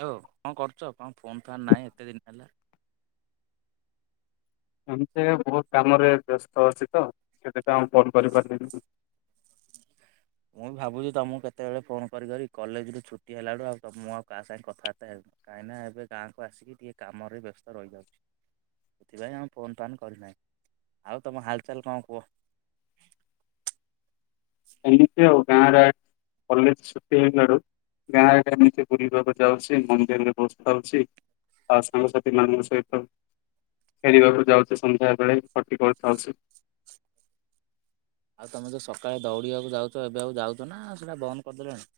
Hello କଣ କରୁଛ କଣ ଫୋନ୍ ଫାନ୍ ନାହିଁ ଏତେ ଦିନ ହେଲାନି? ଏମିତି ଏକା ବହୁତ କାମରେ ବ୍ୟସ୍ତ ଅଛି ତ ସେଥିପାଇଁ ଆଉ ଫୋନ୍ କରିପାରିଲିନି। ମୁଁ ଭାବୁଛି ତମକୁ କେତେବେଳେ ଫୋନ କରିକରି କଲେଜରୁ ଛୁଟି ହେଲାଡୁ ଆଉ ମୁଁ ଆଉ କାହା ସାଙ୍ଗେ କଥାବାର୍ତ୍ତା ହେଉନି। କାହିଁକି ନା ଏବେ ଗାଁକୁ ଆସିକି ଟିକେ କାମରେ ବ୍ୟସ୍ତ ରହିଯାଉଛି। ସେଥିପାଇଁ ଆମେ ଫୋନ୍ ଫାନ୍ କରିନାହିଁ। ଆଉ ତୁମ ହାଲଚାଲ୍ କଣ କୁହ? ଏତିକି ଆଉ ଗାଁ ରେ କଲେଜ ଛୁଟି ହେଲାଡୁ ଗାଁରେ ଏମିତି ବୁଲିବାକୁ ଯାଉଛି ମନ୍ଦିରରେ ବସିଥାଉଛି। ଆଉ ସାଙ୍ଗସାଥି ମାନଙ୍କ ସହିତ ଖେଳିବାକୁ ଯାଉଛି ସନ୍ଧ୍ୟା ବେଳେ ଖଟି ବୋହୁତ ଖାଉଛି। ଆଉ ତୁମେ ଯୋଉ ସକାଳେ ଦୌଡ଼ିବାକୁ ଯାଉଚ। ଏବେ ଆଉ ଯାଉଚ ନା ସେଇଟା ବନ୍ଦ କରିଦେଲେଣି।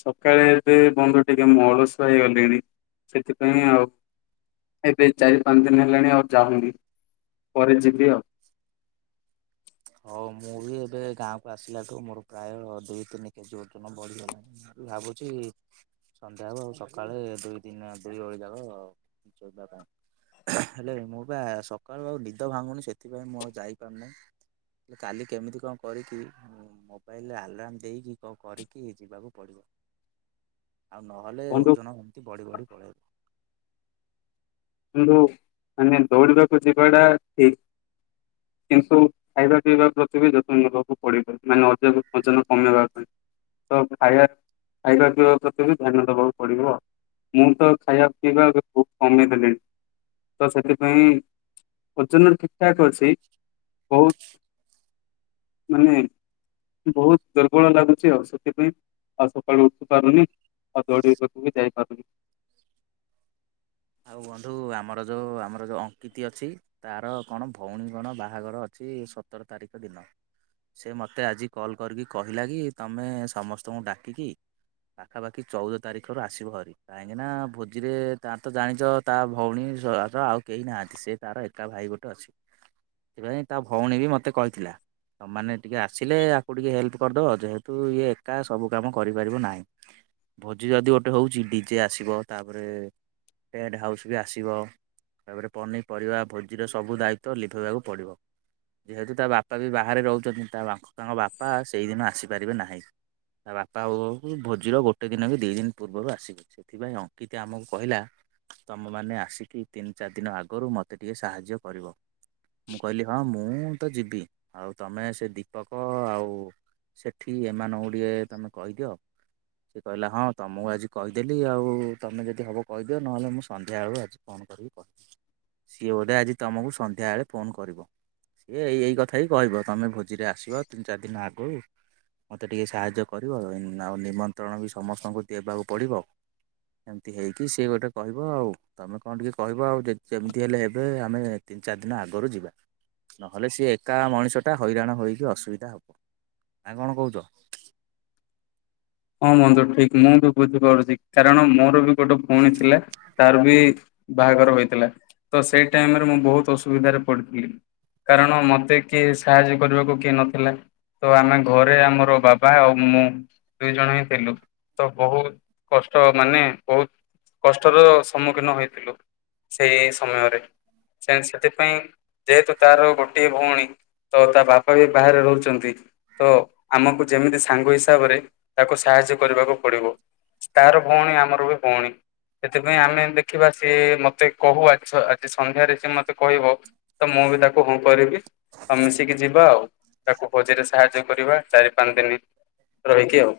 ସକାଳେ ଏବେ ବନ୍ଧୁ ଟିକେ ମୁଁ ଅଳସ ହେଇଗଲିଣି। ସେଥିପାଇଁ ଆଉ ଏବେ ଚାରି ପାଞ୍ଚ ଦିନ ହେଲାଣି ଆଉ ଯାଉନି ପରେ ଯିବି ଆଉ। ହଉ ମୁଁ ବି ଏବେ ଗାଁକୁ ଆସିଲାଠୁ ମୋର ପ୍ରାୟ ଦୁଇ ତିନି କେଜି ଓଜନ ବଢିଗଲାଣି। ଖାଲି ଭାବୁଛି ସନ୍ଧ୍ୟା ହଉ ଆଉ ସକାଳେ ଦୁଇ ତିନି ଦୁଇ ଓଳି ଯାକ ଆଉ ଚୋଇବା ପାଇଁ। ହେଲେ ମୁଁ ବା ସକାଳୁ ଆଉ ନିଦ ଭାଙ୍ଗୁନି ସେଥିପାଇଁ ମୁଁ ଆଉ ଯାଇପାରୁ ନାହିଁ। ହେଲେ କାଲି କେମିତି କଣ କରିକି ମୋବାଇଲରେ ଆଲାରାମ ଦେଇକି କରିକି ଯିବାକୁ ପଡିବ। ଆଉ ନହେଲେ ବନ୍ଧୁ ଓଜନ ଏମତି ବଢି ବଢି ପଳେଇବ। କିନ୍ତୁ ଆମେ ଦୈଡିବାକୁ ଯିବା ଟା ଠିକ କିନ୍ତୁ ଖାଇବା ପିଇବା ପ୍ରତି ବି ଯତନ ନେବାକୁ ପଡିପାରେ ମାନେ ଅଧିକ ଓଜନ କମେଇବା ପାଇଁ। ତ ଖାଇବା ଖାଇବା ପିଇବା ପ୍ରତି ବି ଧ୍ୟାନ ଦବାକୁ ପଡିବ ଆଉ। ମୁଁ ତ ଖାଇବା ପିଇବା ଏବେ ବୋହୁତ କମେଇ ଦେଲିଣି। ତ ସେଥିପାଇଁ ଓଜନ ଠିକ ଠାକ୍ ଅଛି ବୋହୁତ ମାନେ ବୋହୁତ ଦୁର୍ବଳ ଲାଗୁଛି ଆଉ ସେଥିପାଇଁ ଆଉ ସକାଳୁ ଉଠି ପାରୁନି। ଆଉ ଦୌଡ଼ିବାକୁ ବି ଯାଇପାରୁନି। ଆଉ ବନ୍ଧୁ ଆମର ଯୋଉ ଆମର ଯୋଉ ଅଙ୍କିିତ ଅଛି। ତାର କଣ ଭଉଣୀ କଣ ବାହାଘର ଅଛି ସତର ତାରିଖ ଦିନ। ସେ ମୋତେ ଆଜି କଲ୍ କରିକି କହିଲା କି ତମେ ସମସ୍ତଙ୍କୁ ଡାକିକି ପାଖାପାଖି ଚଉଦ ତାରିଖରୁ ଆସିବ ହାରି କାହିଁକିନା ଭୋଜିରେ ତା ତ ଜାଣିଛ ତା ଭଉଣୀର ଆଉ କେହି ନାହାନ୍ତି। ସେ ତାର ଏକା ଭାଇ ଗୋଟେ ଅଛି। ସେଥିପାଇଁ ତା ଭଉଣୀ ବି ମତେ କହିଥିଲା। ତମାନେ ଟିକେ ଆସିଲେ ଆକୁ ଟିକେ ହେଲ୍ପ କରିଦବ। ଯେହେତୁ ଇଏ ଏକା ସବୁ କାମ କରିପାରିବ ନାହିଁ। ଭୋଜି ଯଦି ଗୋଟେ ହଉଛି ଡିଜେ ଆସିବ। ତାପରେ ଟେଣ୍ଡ ହାଉସ୍ ବି ଆସିବ। ତାପରେ ପନିପରିବା ଭୋଜିର ସବୁ ଦାୟିତ୍ୱ ଲିଭେଇବାକୁ ପଡ଼ିବ। ଯେହେତୁ ତା ବାପା ବି ବାହାରେ ରହୁଛନ୍ତି। ତା ତାଙ୍କ ବାପା ସେଇଦିନ ଆସିପାରିବେ ନାହିଁ। ତା ବାପା [unintelligible] ଭୋଜିର ଗୋଟେ ଦିନ କି ଦି ଦିନ ପୂର୍ବରୁ ଆସିବେ। ସେଥିପାଇଁ ଅଙ୍କିିତ ଆମକୁ କହିଲା ତମ ମାନେ ଆସିକି ତିନି ଚାରି ଦିନ ଆଗରୁ ମତେ ଟିକେ ସାହାଯ୍ୟ କରିବ। ମୁଁ କହିଲି ହଁ ମୁଁ ମୁଁ ତ ଯିବି ଆଉ ତମେ ସେ ଦୀପକ ଆଉ ସେଠି ଏମାନ ଗୁଡିଏ ତମେ କହିଦିଅ। ସେ କହିଲା ହଁ ତମକୁ ଆଜି କହିଦେଲି ଆଉ ତମେ ଯଦି ହବ କହି ନହେଲେ ମୁଁ ସନ୍ଧ୍ୟାବେଳୁ ଆଜି ଫୋନ୍ କରିକି କହିିବି। ସିଏ ଗୋଟେ ଆଜି ତୁମକୁ ସନ୍ଧ୍ୟାବେଳେ ଫୋନ୍ କରିବ। ସିଏ ଏଇ ଏଇ କଥା ହିଁ କହିବ ତୁମେ ଭୋଜିରେ ଆସିବ। ତିନି ଚାରି ଦିନ ଆଗରୁ ମୋତେ ଟିକେ ସାହାଯ୍ୟ କରିବ। ଆଉ ନିମନ୍ତ୍ରଣ ବି ସମସ୍ତଙ୍କୁ ଦେବାକୁ ପଡ଼ିବ। ଏମିତି ହେଇକି ସିଏ ଗୋଟେ କହିବ ଆଉ। ତମେ କଣ ଟିକେ କହିବ ଆଉ ଯେମିତି ହେଲେ ଏବେ ଆମେ ତିନି ଚାରି ଦିନ ଆଗରୁ ଯିବା। ନହେଲେ ସିଏ ଏକା ମଣିଷ ଟା ହଇରାଣ ହେଇକି ଅସୁବିଧା ହବ ଆ କଣ କହୁଛ? ହଁ ମନ୍ଧୁ ଠିକ ମୁଁ ବି ବୁଝିପାରୁଛି କାରଣ ମୋର ବି ଗୋଟେ ଭଉଣୀ ଥିଲା ତାର ବି ବାହାଘର ହୋଇଥିଲା ତ ସେଇ ଟାଇମରେ ମୁଁ ବହୁତ ଅସୁବିଧାରେ ପଡିଥିଲି। କାରଣ ମତେ କିଏ ସାହାଯ୍ୟ କରିବାକୁ କିଏ ନଥିଲା। ତ ଆମେ ଘରେ ଆମର ବାବା ଆଉ ମୁଁ। ଦୁଇ ଜଣ ହିଁ ଥିଲୁ ତ ବହୁତ କଷ୍ଟ ମାନେ ବହୁତ କଷ୍ଟର ସମ୍ମୁଖୀନ ହେଇଥିଲୁ ସେଇ ସମୟରେ। ସେ ସେଥିପାଇଁ ଯେହେତୁ ତାର ଗୋଟିଏ ଭଉଣୀ। ତ ତା ବାପା ବି ବାହାରେ ରହୁଛନ୍ତି ତ ଆମକୁ ଯେମିତି ସାଙ୍ଗ ହିସାବରେ ତାକୁ ସାହାଯ୍ୟ କରିବାକୁ ପଡିବ ତାର ଭଉଣୀ ଆମର ବି ଭଉଣୀ। ସେଥିପାଇଁ ଆମେ ଦେଖିବା ସିଏ ମୋତେ କହୁ ଆଜି ଆଜି ସନ୍ଧ୍ୟାରେ ସିଏ ମୋତେ କହିବ। ତ ମୁଁ ବି ତାକୁ ହଁ କରିବି ତ ମିଶିକି ଯିବା ଆଉ ତାକୁ ହୋଜିରେ ସାହାଯ୍ୟ କରିବା ଚାରି ପାଞ୍ଚ ଦିନ ରହିକି ଆଉ।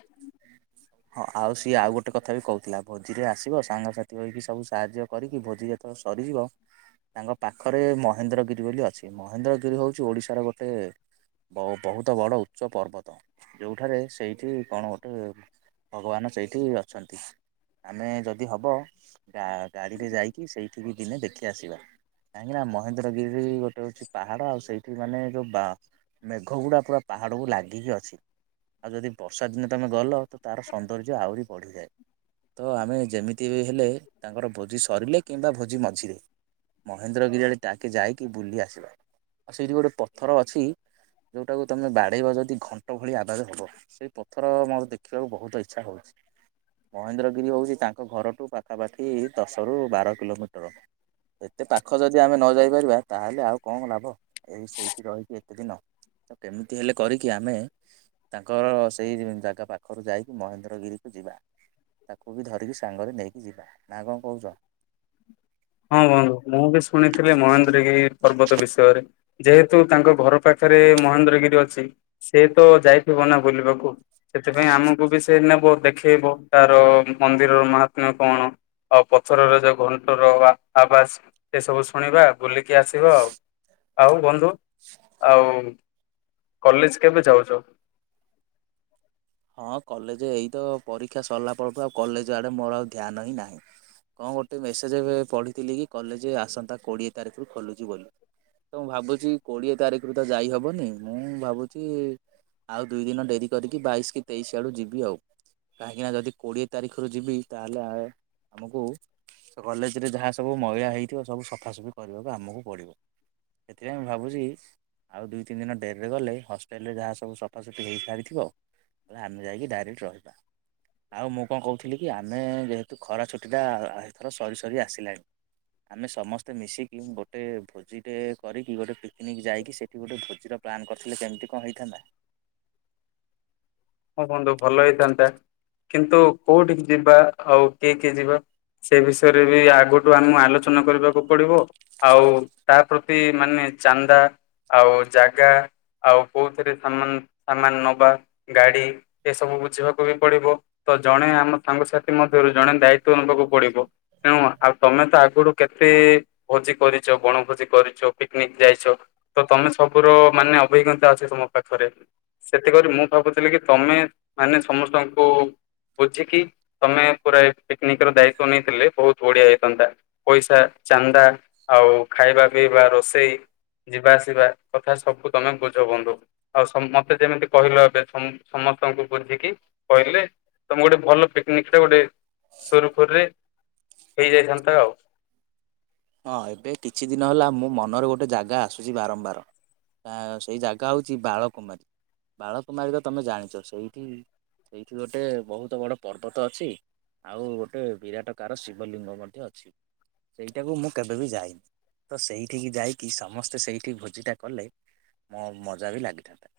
ହଁ ଆଉ ସିଏ ଆଉ ଗୋଟେ କଥା ବି କହୁଥିଲା ଭୋଜିରେ ଆସିବ ସାଙ୍ଗସାଥି ହୋଇକି ସବୁ ସାହାଯ୍ୟ କରିକି ଭୋଜି ଯେତେବେଳେ ସରିଯିବ। ତାଙ୍କ ପାଖରେ ମହେନ୍ଦ୍ରଗିରି ବୋଲି ଅଛି ମହେନ୍ଦ୍ରଗିରି ହେଉଛି ଓଡ଼ିଶାର ଗୋଟେ ବ ବହୁତ ବଡ଼ ଉଚ୍ଚ ପର୍ବତ ଯେଉଁଠାରେ ସେଇଠି କଣ ଗୋଟେ ଭଗବାନ ସେଇଠି ଅଛନ୍ତି। ଆମେ ଯଦି ହବ ଗା ଗାଡ଼ିରେ ଯାଇକି ସେଇଠି ବିି ଦିନେ ଦେଖି ଆସିବା। କାହିଁକି ନା ମହେନ୍ଦ୍ରଗିରି ଗୋଟେ ହଉଛି ପାହାଡ ଆଉ ସେଇଠି ମାନେ ଯୋଉ ବା ମେଘ ଗୁଡା ପୁରା ପାହାଡକୁ ଲାଗିକି ଅଛି ଆଉ ଯଦି ବର୍ଷା ଦିନେ ତମେ ଗଲ ତ ତାର ସୌନ୍ଦର୍ଯ୍ୟ ଆହୁରି ବଢ଼ିଯାଏ। ତ ଆମେ ଯେମିତି ବି ହେଲେ ତାଙ୍କର ଭୋଜି ସରିଲେ କିମ୍ବା ଭୋଜି ମଝିରେ ମହେନ୍ଦ୍ରଗିରି ଆଡେ ଟାକେ ଯାଇକି ବୁଲି ଆସିବା ଆଉ ସେଇଠି ଗୋଟେ ପଥର ଅଛି। ଯୋଉଟାକୁ ତମେ ବାଡେଇବ ଯଦି ଘଣ୍ଟ ଭଳି ଆବାଜ ହବ ସେଇ ପଥର ମୁଁ ଦେ ଦେଖିବାକୁ ବହୁତ ଇଚ୍ଛା ହଉଛି। ମହେନ୍ଦ୍ରଗିରି ହେଉଛି ତାଙ୍କ ଘରଠୁ ପାଖାପାଖି ଦଶରୁ ବାର କିଲୋମିଟର। ଏତେ ପାଖ ଯଦି ଆମେ ନ ଯାଇପାରିବା ତାହେଲେ ଆଉ କଣ ଲାଭ। ଏଇ ସେଇଠି ରହିଛିି ଏତେ ଦିନ ତ କେମିତି ହେଲେ କରିକି ଆମେ ତାଙ୍କର ସେଇ ଜାଗା ପାଖ ଖରୁ ଯାଇକି ମହେନ୍ଦ୍ରଗିରିକୁ ଯିବା ତାକୁ ବି ଧରିକି ସାଙ୍ଗରେ ନେଇକି ଯିବା ନା କଣ କହୁଛ? ହଁ ବନ୍ଧୁ ମୁଁ ବି ଶୁଣିଥିଲି ମହେନ୍ଦ୍ରରିରୀ ପର୍ବତ ବିଷୟରେ। ଯେହେତୁ ତାଙ୍କ ଘର ପାଖରେ ମହେନ୍ଦ୍ରଗିରି ଅଛି ସେ ତ ଯାଇଥିବ ନା ବୁଲିବାକୁ। ସେଥିପାଇଁ ଆମକୁ ବି ସେ ନେବ ଦେଖେଇବ ତାର ମନ୍ଦିରର ମହାତ୍ମ୍ୟ କଣ। ଆଉ ପଥରରେ ଯୋଉ ଘଣ୍ଟର ଆବାସ ଏ ସବୁ ଶୁଣିବା ବୁଲିକି ଆସିବା ଆଉ। ଆଉ ବନ୍ଧୁ ଆଉ କଲେଜ କେବେ ଯାଉଛ? ହଁ କଲେଜ ଏଇ ତ ପରୀକ୍ଷା ସରିଲା ପରଠୁ ଆଉ କଲେଜ ଆଡ଼େ ମୋର ଆଉ ଧ୍ୟାନ ହିଁ ନାହିଁ। କଣ ଗୋଟେ ମେସେଜ୍ ଏବେ ପଢ଼ିଥିଲି କି କଲେଜ ଆସନ୍ତା କୋଡ଼ିଏ ତାରିଖରୁ ଖୋଲୁଛି ବୋଲି। ତ ମୁଁ ଭାବୁଛି କୋଡିଏ ତାରିଖରୁ ତ ଯାଇ ହବନି ମୁଁ ଭାବୁଛି ଆଉ ଦୁଇ ଦିନ ଡେରି କରିକି ବାଇଶ କି ତେଇଶୀ ଆଡୁ ଯିବି ଆଉ। କାହିଁକି ନା ଯଦି କୋଡିଏ ତାରିଖରୁ ଯିବି ତାହେଲେ ଆ ଆମକୁ ସେ କଲେଜ ରେ ଯାହା ସବୁ ମଇଳା ହେଇଥିବ ସବୁ ସଫାସଫି କରିବାକୁ ଆମକୁ ପଡ଼ିବ। ସେଥିପାଇଁ ମୁଁ ଭାବୁଛି ଆଉ ଦୁଇ ତିନି ଦିନ ଡେରିରେ ଗଲେ ହଷ୍ଟେଲରେ ଯାହା ସବୁ ସଫାସୁଫି ହୋଇସାରିଥିବ। ପୁରା ଆମେ ଯାଇକି ଡାଇରେକ୍ଟ ରହିବା। ଆଉ ମୁଁ କଣ କହୁଥିଲି କି ଆମେ ଯେହେତୁ ଖରା ଛୁଟି ଟା ଏଥର ସରି ସରି ଆସିଲାଣି। ଆମେ ସମସ୍ତେ ମିଶିକି ଗୋଟେ ଭୋଜି ଟେ କରିକି ଗୋଟେ ପିକନିକ ଯାଇକି ସେଠି ଗୋଟେ ଭୋଜିର ପ୍ଲାନ୍ କରିଥିଲେ କେମିତି କଣ ହେଇଥାନ୍ତା। ହଁ ବନ୍ଧୁ ଭଲ ହେଇଥାନ୍ତା କିନ୍ତୁ କୋଉଠିକି ଯିବା ଆଉ କିଏ କିଏ ଯିବା। ସେ ବିଷୟରେ ବି ଆଗଠୁ ଆମକୁ ଆଲୋଚନା କରିବାକୁ ପଡିବ। ଆଉ ତା ପ୍ରତି ମାନେ ଚାନ୍ଦା ଆଉ ଜାଗା ଆଉ କୋଉଥିରେ ସାମାନ ସାମାନ ନବା। ଗାଡ଼ି ଏସବୁ ବୁଝିବାକୁ ବି ପଡ଼ିବ। ତ ଜଣେ ଆମ ସାଙ୍ଗସାଥି ମଧ୍ୟରୁ ଜଣେ ଦାଇତ୍ୱ ନେବାକୁ ପଡିବ। ତେଣୁ ଆଉ ତମେ ତ ଆଗରୁୁ କେତେ ଭୋଜି କରିଛ ବଣଭୋଜି କରିଛ ପିକନିକ ଯାଇଛ। ତ ତମେ ସବୁର ମାନେ ଅଭିଜ୍ଞତା ଅଛି ତମ ପାଖରେ ସେଥିକରି ମୁଁ ଭାବୁଥିଲ କି ତମେ ମାନେ ସମସ୍ତଙ୍କୁ ବୁଝିକି ତମେ ପୁରା ପିକନିକ ର ଦାୟିତ୍ୱ ନେଇଥିଲେ ବହୁତ ବଡିଆ ହେଇଥାନ୍ତା ପଇସା ଚାନ୍ଦା ଆଉ ଖାଇବା ପିଇବା ରୋଷେଇ। ଯିବା ଆସିବା କଥା ସବୁ ତମେ ବୁଝ ବନ୍ଧୁ ଆଉ ସମସ୍ତେ ଯେମିତି କହିଲ ଏବେ। ସମସ୍ତଙ୍କୁ ବୁଝିକି କହିଲେ ତମେ ଗୋଟେ ଭଲ ପିକନିକ ଟେ ଗୋଟେ ସୁରୁଖୁରୁରେ ହେଇଯାଇଥାନ୍ତା ଆଉ। ହଁ ଏବେ କିଛି ଦିନ ହେଲା ମୋ ମନରେ ଗୋଟେ ଜାଗା ଆସୁଛି ବାରମ୍ବାର। ସେଇ ଜାଗା ହେଉଛି ବାଳକୁମାରୀ ବାଳକୁମାରୀ ତ ତୁମେ ଜାଣିଛ ସେଇଠି ଏଇଠି ଗୋଟେ ବହୁତ ବଡ ପର୍ବତ ଅଛି। ଆଉ ଗୋଟେ ବିରାଟ କାର ଶିବଲିଙ୍ଗ ମଧ୍ୟ ଅଛି। ସେଟାକୁ ମୁଁ କେବେ ବି ଯାଇନି ତ ସେଇଠିକି ଯାଇକି ସମସ୍ତେ ସେଇଠି ଭୋଜିଟା କଲେ ମୋ ମଜା ବି ଲାଗିଥାନ୍ତା।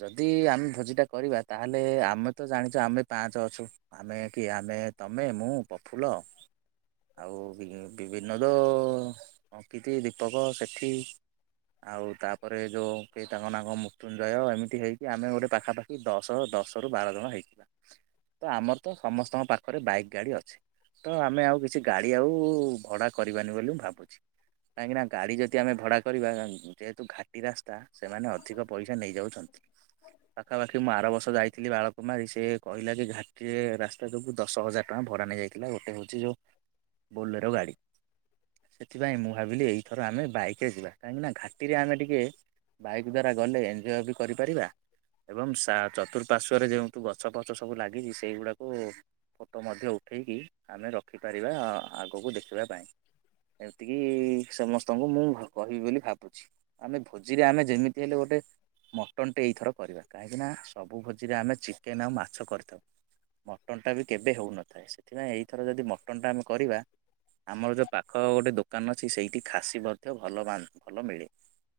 ଯଦି ଆମେ ଭୋଜିଟା କରିବା ତାହେଲେ ଆମେ ତ ଜାଣିଛ ଆମେ ପାଞ୍ଚ ଅଛୁ। ଆମେ କିଏ ଆମେ ତମେ ମୁଁ ପ୍ରଫୁଲ ଆଉ ବି ବିନୋଦ ଅଙ୍କିତି ଦୀପକ ସେଠି। ଆଉ ତାପରେ ଯେଉଁ କିହି ତାଙ୍କ ନାମ ମୃତ୍ୟୁଞ୍ଜୟ ଏମିତି ହେଇକି ଆମେ ଗୋଟେ ପାଖାପାଖି କି ଦଶ ଦଶ ରୁ ବାର ଜଣ ହେଇଯିବା। ତ ଆମର ତ ସମସ୍ତଙ୍କ ପାଖରେ ବାଇକ୍ ଗାଡ଼ି ଅଛି ତ ଆମେ ଆଉ କିଛି ଗାଡ଼ି ଆଉ। ଭଡ଼ା କରିବାନି ବୋଲି ମୁଁ ଭାବୁଛି କାହିଁକିନା ଗାଡ଼ି ଯଦି ଆମେ ଭଡ଼ା କରିବା ଯେହେତୁ ଘାଟି ରାସ୍ ତା ସେମାନେ ଅଧିକ ପଇସା ନେଇଯାଉଛନ୍ତି ପାଖାପାଖି ମୁଁ ଆର ବର୍ଷ ଯାଇଥିଲି ବାଳ କୁମାରି ସେ କହିଲା ଯେ ଘାଟିରେ ରାସ୍ତା ଯୋଗୁ ଦଶ ହଜାର ଟଙ୍କା ଭଡା ନେଇଯାଇଥିଲା ଗୋଟେ ହଉଛି ଯୋଉ। ବୋଲେର ଗାଡ଼ି। ସେଥିପାଇଁ ମୁଁ ଭାବିଲି ଏଇଥର ଆମେ ବାଇକରେ ଯିବା କାହିଁକିନା ଘାଟିରେ ଆମେ ଟିକେ। ବାଇକ୍ ଦ୍ବାରା ଗଲେ ଏଞଜିଓ ବି କରିପାରିବା। ଏବଂ ଚତୁର୍ପାର୍ଶ୍ଵରେ ଯେଉଁତୁ ଗଛ ଫଛ ସବୁ ଲାଗିଛି ସେଇଗୁଡ଼ାକୁ ଫୋଟୋ ମଧ୍ୟ ଉଠାଇକି ଆମେ ରଖିପାରିବା ଆଗକୁ ଦେଖିବା ପାଇଁ ଏମିତିକି ସମସ୍ତଙ୍କୁ ମୁଁ କହିବି ବୋଲି ଭାବୁଛି। ଆମେ ଭୋଜିରେ ଆମେ ଯେମିତି ହେଲେ ଗୋଟେ। ମଟନଟେ ଏଇଥର କରିବା କାହିଁକିନା ସବୁ ଭୋଜିରେ ଆମେ ଚିକେନ ଆଉ ମାଛ କରିଥାଉ। ମଟନଟା ବି କେବେ ହେଉନଥାଏ ସେଥିପାଇଁ ଏଇଥର ଯଦି ମଟନଟା ଆମେ କରିବା। ଆମର ଯୋଉ ପାଖ ଗୋଟେ ଦୋକାନ ଅଛି ସେଇଠି ଖାସି ମଧ୍ୟ ଭଲ ଭଲ ମିଳେ।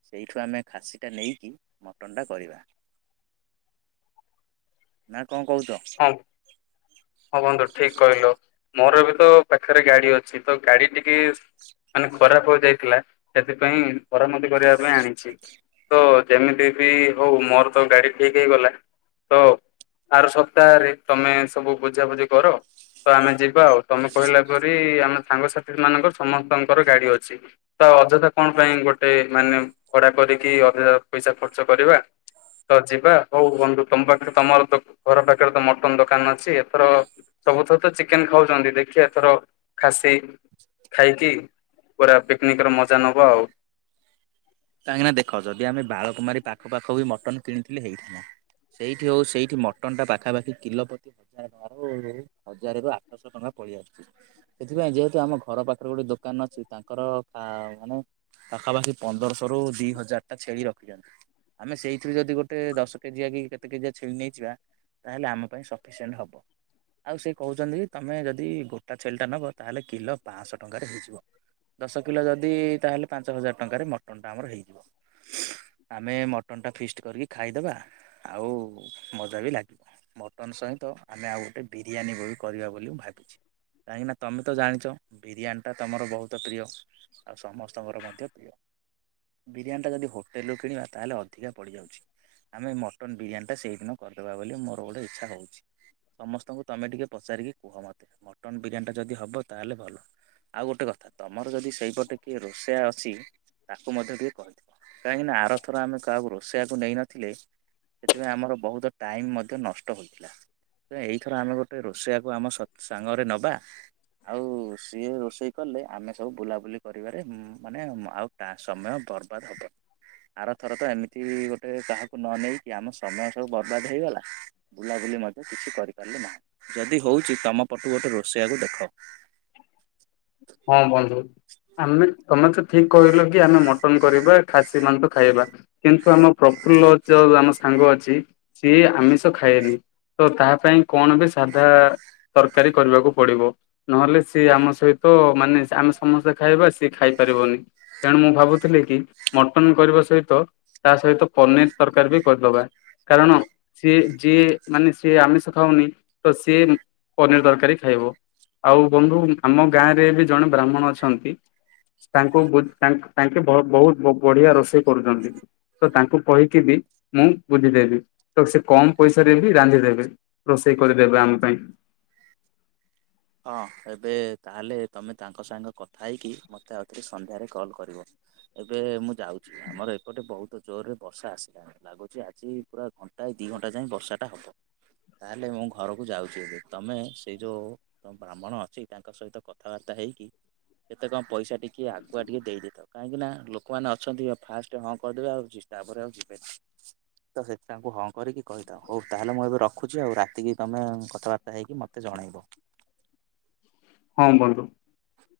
ସେଇଠୁ ଆମେ ଖାସିଟା ନେଇକି ମଟନଟା କରିବା। ନା କଣ କହୁଛ। [unintelligible] ହଁ ବନ୍ଧୁ ଠିକ କହିଲ ମୋର ବି ତ ପାଖରେ ଗାଡି ଅଛି ତ ଗାଡି ଟିକି ମାନେ ଖରାପ ହ ଯାଇଥିଲା ସେଥିପାଇଁ ମରାମତି କରିବା ପାଇଁ ଆଣିଛି। ତ ଯେମିତି ବି ହଉ ମୋର ତ ଗାଡି ଠିକ ହେଇଗଲା। ତ ଆର ସପ୍ତାହରେ ତମେ ସବୁ ବୁଝାାବୁଝି କର। ତ ଆମେ ଯିବା ଆଉ ତମେ କହିଲା ପରି ଆମ ସାଙ୍ଗସାଥି ମାନଙ୍କର ସମସ୍ତଙ୍କର ଗାଡି ଅଛି। ତ ଅଯଥା କଣ ପାଇଁ ଗୋଟେ ମାନେ କଡା କରିକି ଅଯଥା ପଇସା ଖର୍ଚ୍ଚ କରିବା। ତ ଯିବା ହଉ ବଧୁ ତମ ପାଖରେ ତମର ଘର ପାଖରେ ତ ମଟନ ଦୋକାନ ଅଛି ଏଥର ସବୁଥର ତ ଚିକେନ ଖାଉଛନ୍ତି ଦେଖି ଏଥର ଖାସି ଖାଇକି ପୁରା ପିକନିକ ର ମଜା ନବା ଆଉ। କାହିଁକିନା ଦେଖ ଯଦି ଆମେ ବାଳକୁମାରୀ ପାଖପଖ ବି ମଟନ୍ କିଣିଥିଲଥିଲେ ହେଇ [unintelligible] ସେଇଠି ହେଉ ସେଇଠି ମଟନ୍ଟା ପାଖାପାଖି କିଲୋ ପତି ହଜାର ଟଙ୍କାରୁ ହଜାର ରୁ ଆଠଶହ ଟଙ୍କା ପଳେଇ ଆସୁଛି। ସେଥିପାଇଁ ଯେହେତୁ ଆମ ଘର ପାଖରେ ଗୋଟେ ଦୋକାନ ଅଛି ତାଙ୍କର ମାନେ। ପାଖାପାଖି ପନ୍ଦରଶହ ରୁ ଦିଇ ହଜାର ଟା ଛେଳି ରଖିଛନ୍ତି। ଆମେ ସେଇଥିରୁ ଯଦି ଗୋଟେ ଦଶ କେଜିଆ କି କେତେ କେଜିଆ ଛେଳି ନେଇଯିବା। ତାହେଲେ ଆମ ପାଇଁ ସଫିସିଏଣ୍ଟ ହବ। ଆଉ ସେ କହୁଛନ୍ତି ତମେ ଯଦି ଗୋଟା ଛେଳିଟା ନବ ତାହେଲେ କିଲୋ ପାଞ୍ଚଶହ ଟଙ୍କାରେ ହେଇଯିବ। ଦଶ କିଲୋ ଯଦି ତାହେଲେ ପାଞ୍ଚ ହଜାର ଟଙ୍କାରେ ମଟନ୍ ଟା ଆମର ହେଇଯିବ। ଆମେ ମଟନ ଟା ଫିଷ୍ଟ କରିକି ଖାଇଦବା ଆଉ ମଜା ବି ଲାଗିବା ମଟନ୍ ସହିତ ଆମେ ଆଉ ଗୋଟେ ବିରିୟାନୀ ବି କରିବା ବୋଲି ମୁଁ ଭାବିଛି। କାହିଁକି ନା ତମେ ତ ଜାଣିଛ ବିରିୟାନୀ ଟା ତମର ବହୁତ ପ୍ରିୟ। ଆଉ ସମସ୍ତଙ୍କର ମଧ୍ୟ ପ୍ରିୟ। ବିରିୟାନଟା ଯଦି ହୋଟେଲରୁ କିଣିବା ତାହେଲେ ଅଧିକା ପଡ଼ିଯାଉଛି। ଆମେ ମଟନ ବିରିୟାନୀ ଟା ସେଇଦିନ କରିଦେବା ବୋଲି ମୋର ଗୋଟେ ଇଚ୍ଛା ରହୁଚି। ସମସ୍ତଙ୍କୁ ତମେ ଟିକେ ପଚାରିକି କୁହ ମତେ ମଟନ ବିରିୟାନୀ ଟା ଯଦି ହବ ତାହେଲେ ଭଲ। ଆଉ ଗୋଟେ କଥା ତମର ଯଦି ସେଇପଟେ କିଏ ରୋଷେଇଆ ଅଛି ତାକୁ ମଧ୍ୟ ଟିକେ କହ କାହିଁକି ନା ଆରଥର ଆମେ କାହାକୁ ରୋଷେଇଆକୁ ନେଇନଥିଲେ। ସେଥିପାଇଁ ଆମର ବହୁତ ଟାଇମ୍ ମଧ୍ୟ ନଷ୍ଟ ହୋଇଥିଲା। ତ ଏଇଥର ଆମେ ଗୋଟେ ରୋଷେଇଆକୁ ଆମ ସ ସାଙ୍ଗରେ ନବା। ଆଉ ସିଏ ରୋଷେଇ କଲେ ଆମେ ସବୁ ବୁଲାବୁଲି କରିବାରେ ଉମ ମାନେ ଆଉ ତା ସମୟ ବର୍ବାଦ ହେବ। ଆରଥର ତ ଏମିତି ଗୋଟେ କାହାକୁ ନ ନେଇେଇକି ଆମ ସମୟ ସବୁ ବର୍ବାଦ ହେଇଗଲା। ବୁଲାବୁଲି ମଧ୍ୟ କିଛି କରିପାରିଲେ ନାହିଁ ଯଦି ହଉଛି ତମ ପଟୁ ଗୋଟେ ରୋଷେଇଆକୁ ଦେଖ। ହଁ ବନ୍ଧୁ ଆମେ। ତମେ ତେ ଠିକ କହିଲ କି ଆମେ ମଟନ କରିବା ଖାସି ମାଂସ ଖାଇବା। କିନ୍ତୁ ଆମ ପ୍ରଫୁଲ୍ଲ ଯଉ ଆମ ସାଙ୍ଗ ଅଛି ସିଏ ଆମିଷ। ଖାଏନି ତ ତା ପାଇଁ। କଣ ବି ସାଧା ତରକାରୀ କରିବାକୁ ପଡିବ ନହେଲେ ସିଏ ଆମ ସହି ତ ମାନେ ଆମେ ସମସ୍ତେ ଖାଇବା ସିଏ ଖାଇପାରିବନି। ତେଣୁ ମୁଁ ଭାବୁଥିଲି କି ମଟନ କରିବା ସହିତ। ତା ସହିତ ପନିର ତରକାରୀ ବି କରିଦେବା କାରଣ। ସିଏ ଯିଏ ମାନେ ସିଏ ଆମିଷ ଖାଉନି ତ ସିଏ ପନିର ତରକାରୀ ଖାଇବ। ଆଉ ବନ୍ଧୁ ଆମ ଗାଁ ରେ ବି ଜଣେ ବ୍ରାହ୍ମଣ ଅଛନ୍ତି। ତାଙ୍କୁ ବୁ ତାଙ୍କେ ତାଙ୍କେ ବହୁତ ବଢିଆ ରୋଷେଇ କରୁଛନ୍ତି ତ ତାଙ୍କୁ କହିକି ବି ମୁଁ ବୁଝିଦେବି ତ ସେ କମ ପଇସାରେ ବି ରାନ୍ଧିଦେବେ। ରୋଷେଇ କରିଦେବେ ଆମ ପାଇଁ। ହଁ ଏବେ ତାହେଲେ ତମେ ତାଙ୍କ ସାଙ୍ଗ କଥା ହେଇକି ମୋତେ ଆଉଥରେ ସନ୍ଧ୍ୟାରେ କଲ୍ କରିବ। ଏବେ ମୁଁ ଯାଉଛି ଆମର ଏପଟେ ବହୁତ ଜୋରରେ ବର୍ଷା ଆସିଲାଣି। ଲାଗୁଛି ଆଜି ପୁରା ଘଣ୍ଟା ଦି ଘଣ୍ଟା ଯାଏଁ ବର୍ଷା ଟା ହବ। ତାହେଲେ ମୁଁ ଘରକୁ ଯାଉଛି ଏବେ ତମେ ସେଇ ଯୋଉ ତ ବ୍ରାହ୍ମଣ ଅଛି ତାଙ୍କ ସହିତ କଥାବାର୍ତ୍ତା ହେଇକି କେତେ କଣ ପଇସା ଟିକିଏ ଆଗୁଆ ଟିକେ ଦେଇଦେଇଥାଉ। କାହିଁକି ନା ଲୋକମାନେ ଅଛନ୍ତି ଆଉ ଫାଷ୍ଟ ହଁ କରିଦେବେ ଆଉଛି ତାପରେ ଆଉ ଯିବେନି। ତ ସେ ତାଙ୍କୁ ହଁ କରିକି କହିଥାଅ ହଉ ତାହଲେ ମୁଁ ଏବେ ରଖୁଛି ଆଉ ରାତିକି ତମେ କଥାବାର୍ତ୍ତା ହେଇକି ମତେ ତେ ଜଣେଇବ। ହଁ ବନ୍ଧୁ।